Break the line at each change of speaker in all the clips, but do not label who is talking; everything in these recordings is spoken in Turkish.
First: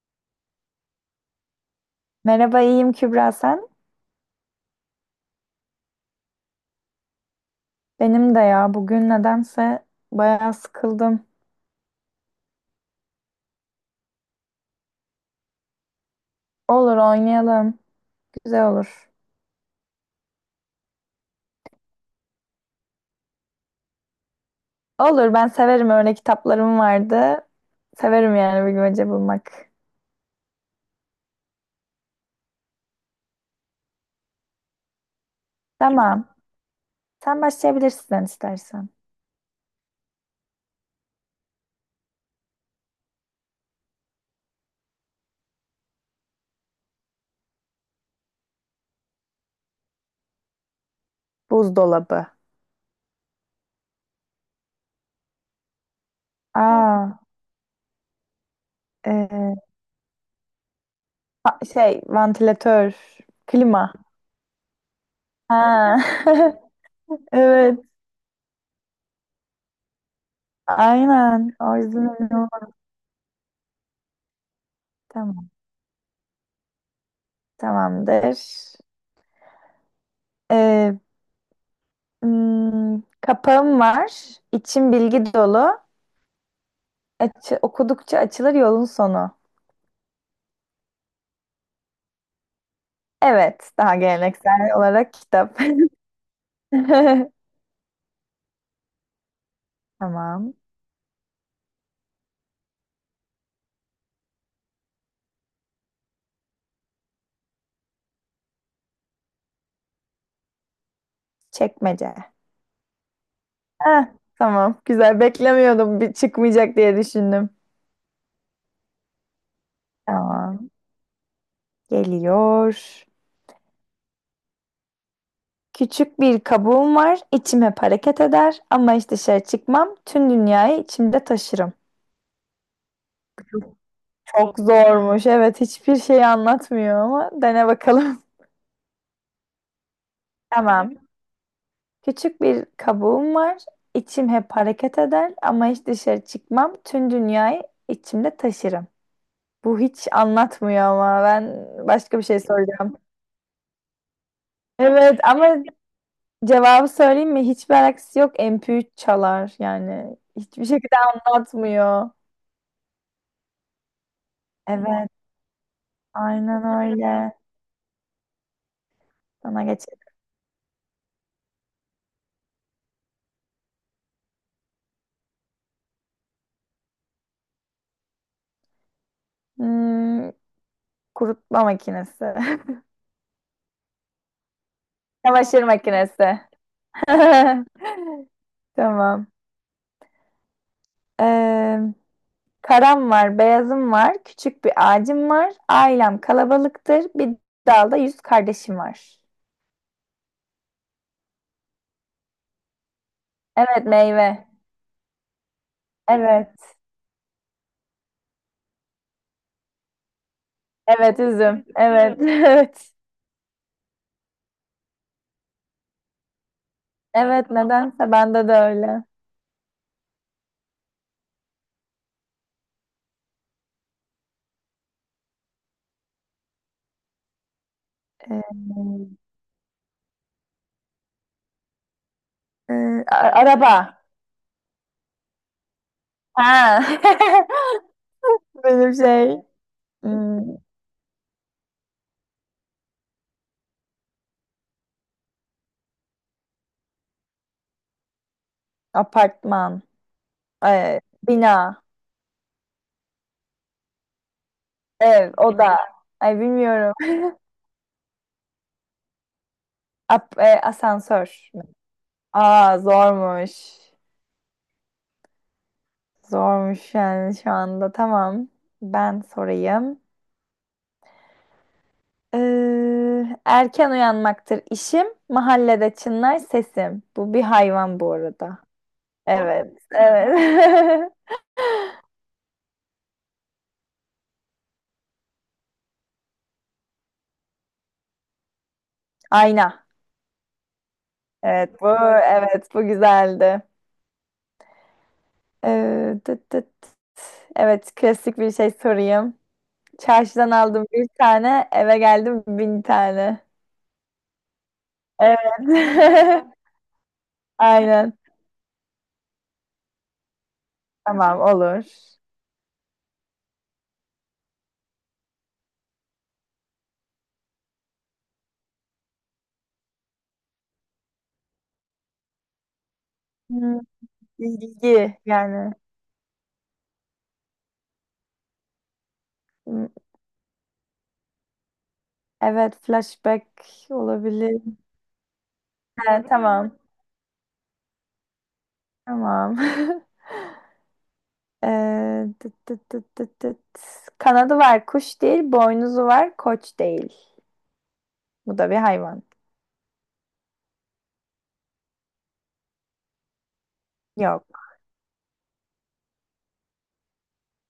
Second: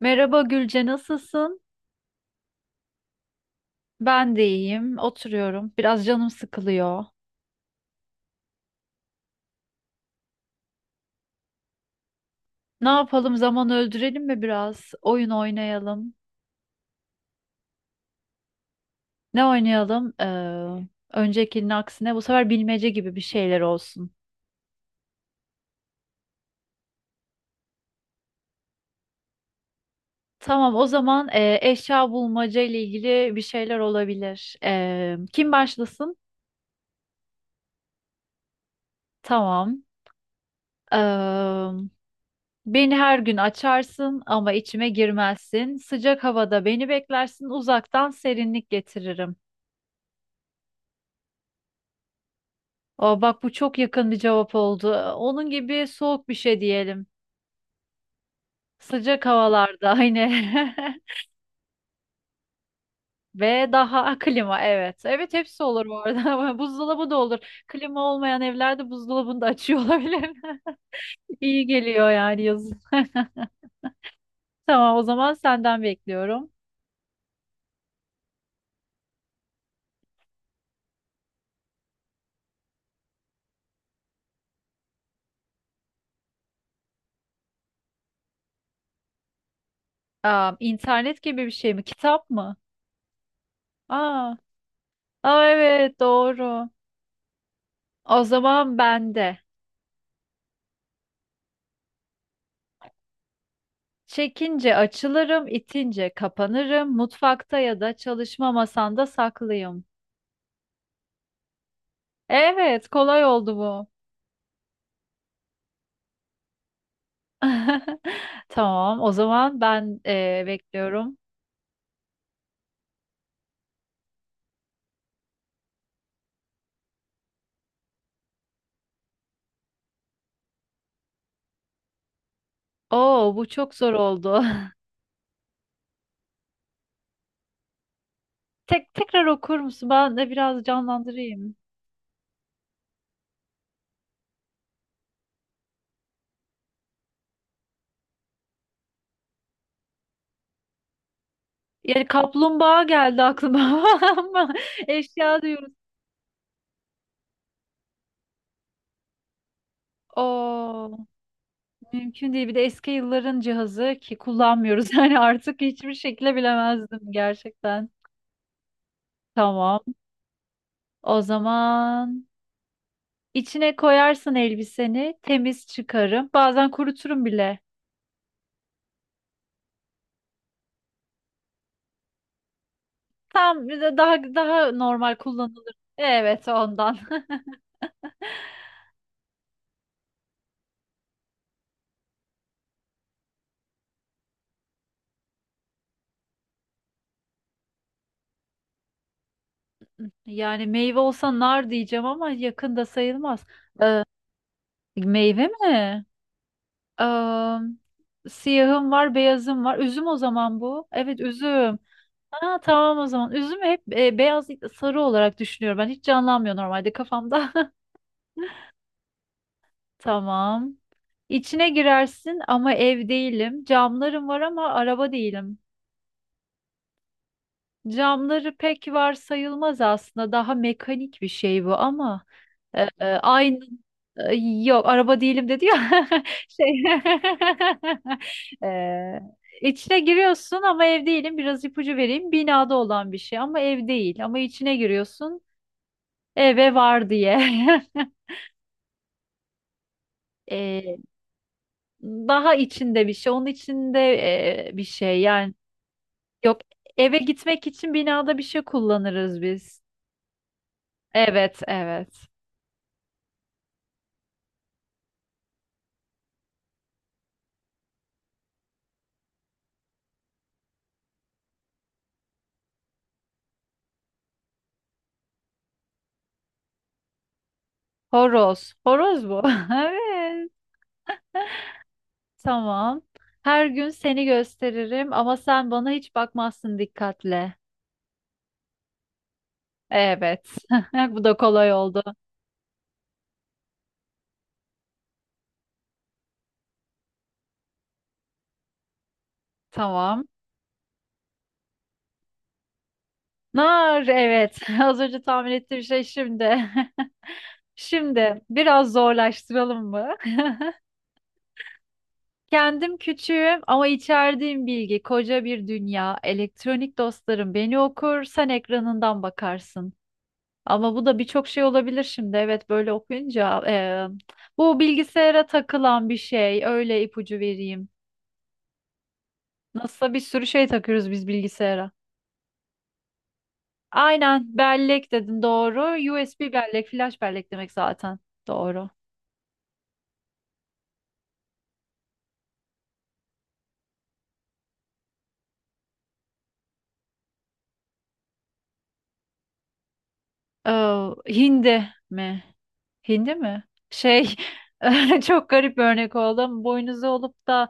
Merhaba Gülce, nasılsın?
Merhaba, iyiyim Kübra sen?
Ben de iyiyim, oturuyorum. Biraz canım sıkılıyor.
Benim de ya, bugün nedense bayağı sıkıldım.
Ne yapalım, zaman öldürelim mi biraz? Oyun oynayalım.
Olur, oynayalım. Güzel olur.
Ne oynayalım? Öncekinin aksine bu sefer bilmece gibi bir şeyler olsun.
Olur, ben severim, öyle kitaplarım vardı. Severim yani bilmece bulmak.
Tamam, o zaman eşya bulmaca ile ilgili bir şeyler olabilir. Kim başlasın?
Tamam. Sen başlayabilirsin istersen.
Tamam. Ee, Beni her gün açarsın ama içime girmezsin. Sıcak havada beni beklersin, uzaktan serinlik getiririm.
Buzdolabı.
O bak, bu çok yakın bir cevap oldu. Onun gibi soğuk bir şey
Aa,
diyelim. Sıcak
e,
havalarda aynı.
şey vantilatör,
Ve
klima.
daha klima, evet. Evet, hepsi olur
Ha.
bu arada. Buzdolabı da olur.
Evet.
Klima olmayan evlerde buzdolabını da açıyor olabilir.
Aynen.
İyi
O
geliyor
yüzden öyle
yani
oldu.
yazın. Tamam, o zaman
Tamam.
senden bekliyorum.
Tamamdır. E, kapağım var. İçim bilgi dolu. Açı, okudukça açılır yolun sonu.
Aa, internet gibi bir şey mi? Kitap mı?
Evet, daha
Aa,
geleneksel olarak
aa,
kitap.
evet, doğru. O zaman bende.
Tamam.
Çekince açılırım, itince kapanırım. Mutfakta ya da çalışma masanda saklıyım.
Çekmece.
Evet, kolay oldu bu.
Heh, tamam. Güzel. Beklemiyordum. Bir çıkmayacak diye düşündüm.
Tamam, o zaman ben
Tamam.
bekliyorum.
Geliyor. Küçük bir kabuğum var. İçim hep hareket eder. Ama hiç dışarı çıkmam. Tüm dünyayı içimde taşırım.
Oo, bu çok zor oldu.
Çok zormuş. Evet, hiçbir şey anlatmıyor ama dene bakalım.
Tek tekrar okur musun? Ben de biraz
Tamam.
canlandırayım.
Küçük bir kabuğum var. İçim hep hareket eder ama hiç dışarı çıkmam. Tüm dünyayı içimde taşırım. Bu hiç anlatmıyor ama ben
Yani
başka bir şey
kaplumbağa
soracağım.
geldi aklıma ama
Evet
eşya
ama
diyoruz.
cevabı söyleyeyim mi? Hiçbir alakası yok. MP3 çalar yani. Hiçbir şekilde
Oo,
anlatmıyor.
mümkün değil. Bir de eski yılların cihazı ki kullanmıyoruz.
Evet,
Yani artık hiçbir şekilde
aynen
bilemezdim
öyle.
gerçekten.
Sana
Tamam.
geçelim.
O zaman içine koyarsın elbiseni, temiz çıkarım. Bazen kuruturum bile.
Hmm, kurutma makinesi.
Tam daha daha normal
Çamaşır
kullanılır.
makinesi.
Evet, ondan.
Tamam. Ee, karam var, beyazım var, küçük bir ağacım var. Ailem kalabalıktır. Bir dalda yüz kardeşim var.
Yani meyve olsa nar diyeceğim ama yakında sayılmaz.
Evet,
Ee,
meyve.
Meyve mi?
Evet.
Ee, Siyahım var, beyazım var. Üzüm o zaman bu. Evet,
Evet, üzüm.
üzüm.
Evet,
Ha,
evet.
tamam o zaman. Üzüm hep beyaz değil de sarı olarak düşünüyorum. Ben hiç canlanmıyor normalde
Evet,
kafamda.
nedense bende de öyle.
Tamam. İçine girersin ama ev değilim. Camlarım var ama araba değilim. Camları
Ee,
pek var sayılmaz aslında. Daha mekanik bir şey bu ama aynı
araba.
e, yok, araba değilim dedi ya,
Ha.
şey
Benim şey.
içine
Hmm,
giriyorsun ama ev değilim. Biraz ipucu vereyim. Binada olan bir şey ama ev değil. Ama içine giriyorsun eve var diye.
apartman.
E,
Ee, bina.
Daha içinde bir şey. Onun içinde bir şey
Ev,
yani.
oda. Ay
Yok,
bilmiyorum.
eve gitmek için binada bir şey kullanırız biz.
Asansör.
Evet, evet.
Aa, zormuş. Zormuş yani şu anda. Tamam. Ben sorayım. Erken uyanmaktır işim, mahallede çınlar sesim. Bu bir hayvan bu arada.
Horoz. Horoz bu.
Evet,
Evet.
evet.
Tamam. Her gün seni gösteririm ama sen bana hiç bakmazsın dikkatle.
Ayna.
Evet. Bu da kolay
Evet, bu
oldu.
evet, bu güzeldi. Tıt tıt. Evet, klasik bir şey sorayım.
Tamam.
Çarşıdan aldım bir tane, eve geldim bin tane.
Nar, evet. Az önce
Evet.
tahmin ettiğim şey şimdi.
Aynen.
Şimdi biraz zorlaştıralım mı?
Tamam, olur.
Kendim küçüğüm ama içerdiğim bilgi koca bir dünya. Elektronik dostlarım beni okur, sen ekranından bakarsın. Ama bu da birçok şey olabilir şimdi. Evet, böyle okuyunca
Hmm,
bu
bilgi
bilgisayara
yani.
takılan bir şey. Öyle ipucu vereyim.
Hmm.
Nasılsa bir sürü şey takıyoruz biz bilgisayara.
Evet, flashback
Aynen,
olabilir.
bellek dedin, doğru.
He,
USB
tamam.
bellek, flash bellek demek zaten. Doğru.
Tamam. Tıt tıt tıt tıt tıt. Kanadı var, kuş değil. Boynuzu var, koç değil. Bu da bir hayvan.
Hindi mi? Hindi mi? Şey,
Yok.
çok garip bir örnek oldu ama boynuzu olup da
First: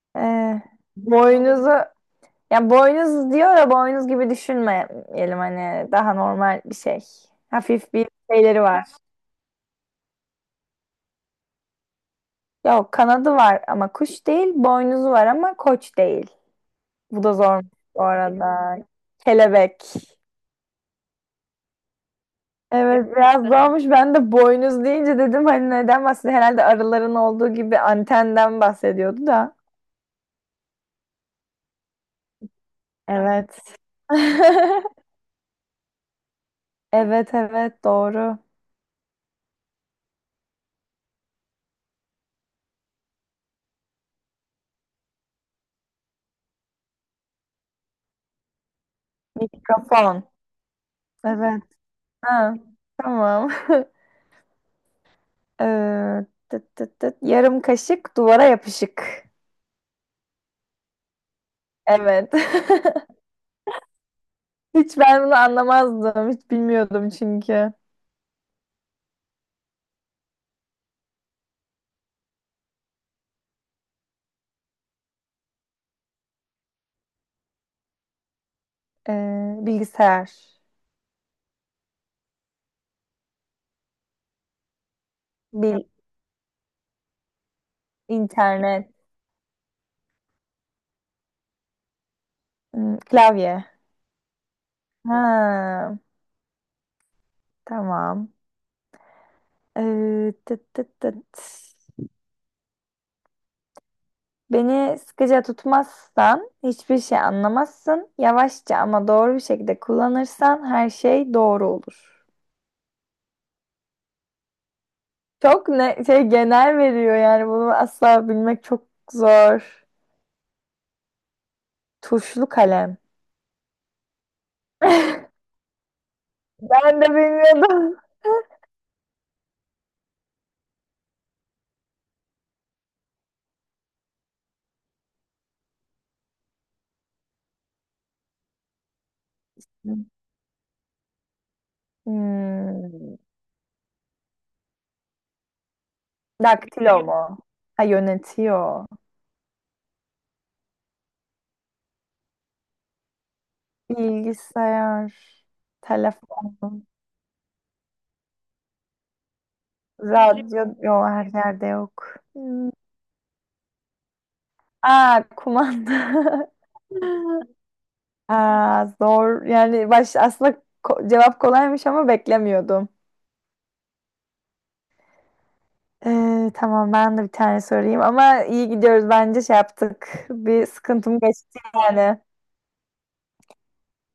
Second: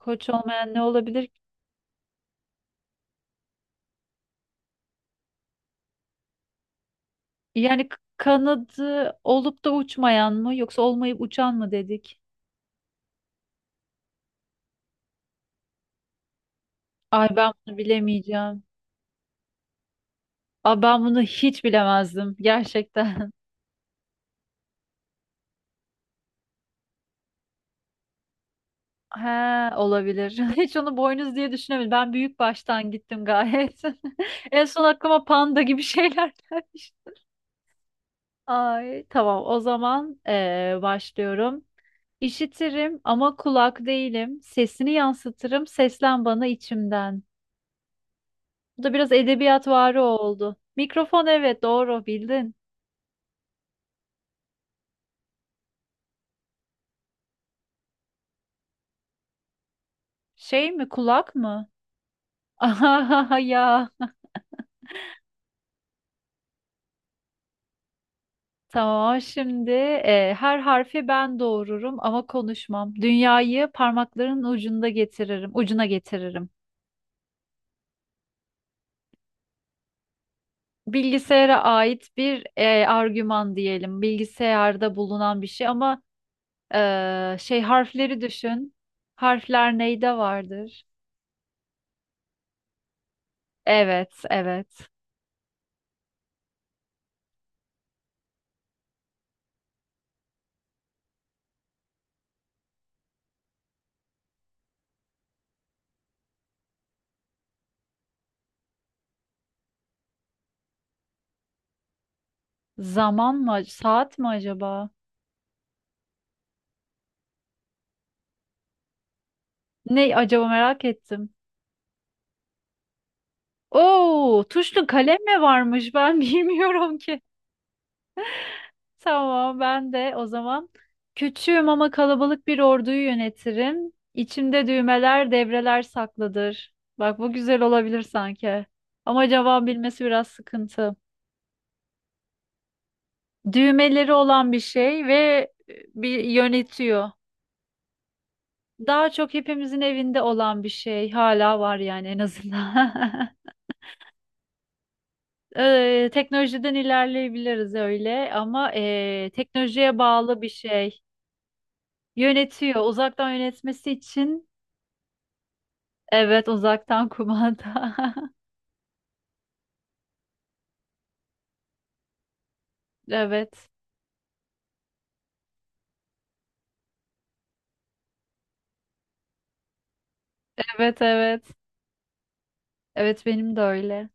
koç
Ee,
olmayan ne olabilir?
boynuzu, ya boynuz diyor da boynuz gibi düşünmeyelim hani, daha normal bir şey.
Yani
Hafif bir şeyleri var.
kanadı olup da uçmayan mı yoksa olmayıp uçan mı dedik?
Yok, kanadı var ama kuş değil. Boynuzu var ama koç değil. Bu
Ay,
da
ben
zor
bunu
bu
bilemeyeceğim.
arada. Kelebek.
Ay, ben bunu hiç bilemezdim
Evet,
gerçekten.
biraz zormuş. Ben de boynuz deyince dedim hani neden bahsediyor? Herhalde arıların olduğu gibi antenden bahsediyordu da.
He, olabilir. Hiç onu boynuz diye düşünemedim. Ben büyük baştan gittim
Evet.
gayet. En son aklıma panda gibi şeyler gelmiş.
Evet, evet doğru.
Ay tamam, o zaman başlıyorum. İşitirim ama kulak değilim. Sesini yansıtırım, seslen bana içimden. Bu da biraz edebiyatvari
Mikrofon.
oldu. Mikrofon, evet,
Evet.
doğru bildin.
Ha, tamam. Tıt tıt tıt. Yarım kaşık duvara yapışık.
Şey mi, kulak mı?
Evet.
Ah ya.
Hiç ben bunu anlamazdım. Hiç bilmiyordum çünkü.
Tamam, şimdi her harfi ben doğururum ama konuşmam. Dünyayı parmakların ucunda getiririm, ucuna getiririm.
Bilgisayar.
Bilgisayara ait bir argüman diyelim. Bilgisayarda bulunan bir şey
Bil
ama şey, harfleri düşün.
internet.
Harfler neyde vardır?
Hmm, klavye.
Evet, evet.
Ha, tamam. Tıt tıt tıt. Beni sıkıca tutmazsan hiçbir şey anlamazsın. Yavaşça ama doğru bir şekilde kullanırsan her şey doğru olur.
Zaman mı? Saat mi acaba?
Çok ne şey genel veriyor yani, bunu asla bilmek çok zor.
Ne acaba, merak ettim.
Tuşlu kalem.
Oo, tuşlu kalem mi varmış? Ben bilmiyorum
Ben de
ki.
bilmiyordum.
Tamam, ben de o zaman küçüğüm ama kalabalık bir orduyu yönetirim. İçimde düğmeler, devreler saklıdır. Bak, bu güzel olabilir sanki. Ama cevap bilmesi biraz sıkıntı.
Hmm.
Düğmeleri olan bir şey ve bir
Daktilo
yönetiyor.
mu? Ha, yönetiyor.
Daha çok hepimizin evinde olan bir şey hala var yani en azından.
Bilgisayar,
Teknolojiden
telefon,
ilerleyebiliriz öyle ama teknolojiye bağlı bir
radyo
şey.
yok, her yerde yok. Hmm.
Yönetiyor. Uzaktan yönetmesi için
Aa, kumanda.
evet, uzaktan kumanda.
Aa, zor. Yani baş aslında cevap kolaymış ama beklemiyordum.
Evet.
Tamam, ben de bir tane sorayım ama iyi gidiyoruz, bence şey yaptık. Bir
Evet,
sıkıntım
evet.
geçti yani.
Evet, benim de öyle.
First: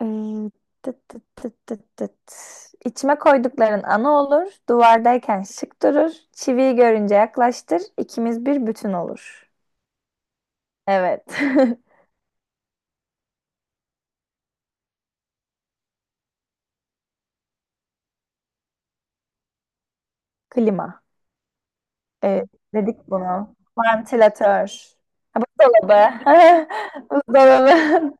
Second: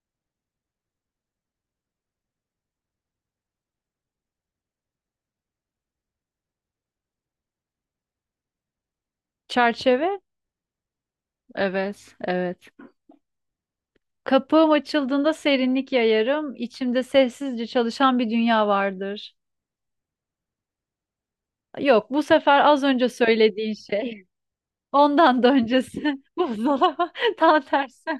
Ee, tıt tıt tıt tıt tıt. İçime koydukların ana olur, duvardayken şık durur, çiviyi görünce yaklaştır, ikimiz bir bütün olur.
Çerçeve?
Evet.
Evet. Evet. Kapım açıldığında serinlik yayarım. İçimde sessizce çalışan bir dünya vardır.
Klima.
Yok, bu
Evet,
sefer az önce
dedik bunu.
söylediğin şey.
Vantilatör. Ha,
Ondan da öncesi
buzdolabı.
buzdolabı, tam tersi.
Buzdolabı.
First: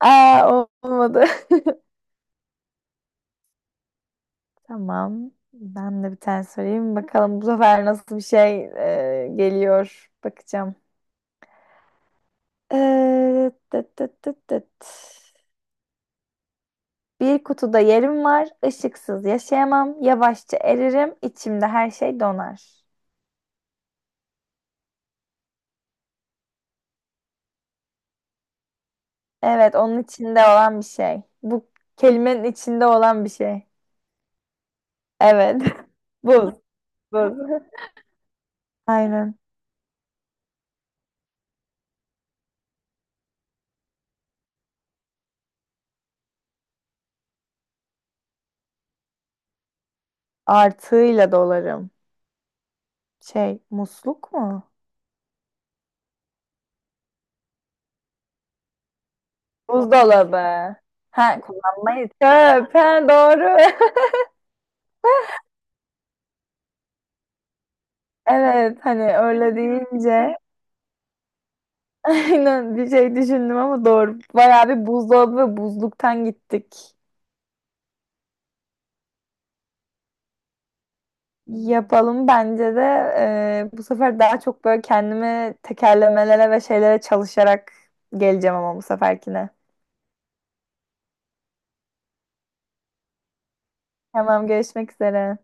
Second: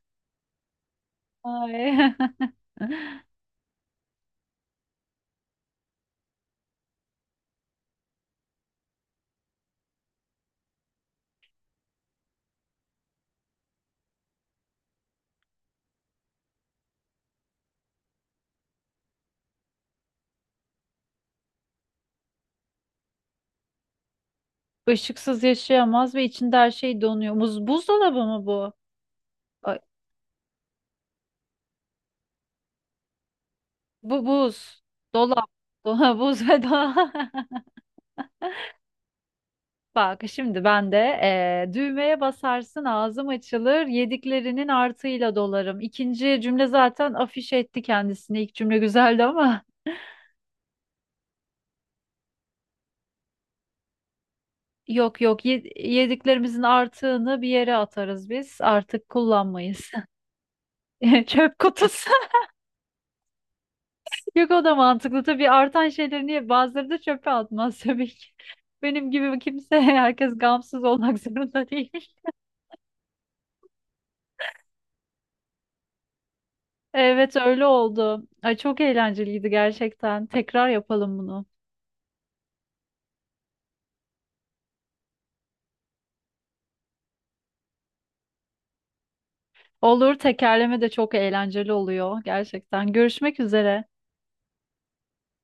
Aa, olmadı.
Ay.
Tamam. Ben de bir tane sorayım. Bakalım bu sefer nasıl bir şey geliyor. Bakacağım. Tıt tıt tıt tıt. Bir kutuda yerim var. Işıksız yaşayamam. Yavaşça eririm. İçimde her şey donar.
Işıksız yaşayamaz ve içinde her şey donuyor. Buz, buzdolabı mı bu?
Evet,
Ay,
onun içinde olan bir şey. Bu kelimenin içinde olan bir şey.
bu buz. Dolap.
Evet.
Dolap, buz
Buz.
ve dolap.
Buz. Aynen.
Bak, şimdi ben de düğmeye basarsın, ağzım açılır, yediklerinin artıyla dolarım. İkinci cümle zaten afiş etti kendisini. İlk cümle güzeldi ama.
Artığıyla dolarım. Şey, musluk mu?
Yok yok, yediklerimizin artığını bir yere atarız biz. Artık kullanmayız.
Buzdolabı. Ha,
Çöp
kullanmayı.
kutusu.
Çöp. Ha, doğru.
Yok, o da mantıklı. Tabii artan şeyleri niye bazıları da çöpe atmaz tabii ki.
Evet, hani
Benim gibi
öyle
kimse
deyince
herkes gamsız olmak zorunda değil.
aynen, bir şey düşündüm ama doğru. Bayağı bir buzdolabı ve buzluktan gittik.
Evet, öyle oldu. Ay, çok eğlenceliydi gerçekten. Tekrar yapalım bunu.
Yapalım bence de, bu sefer daha çok böyle kendimi tekerlemelere ve şeylere çalışarak geleceğim ama bu seferkine.
Olur, tekerleme de çok eğlenceli oluyor gerçekten. Görüşmek üzere.
Tamam, görüşmek üzere.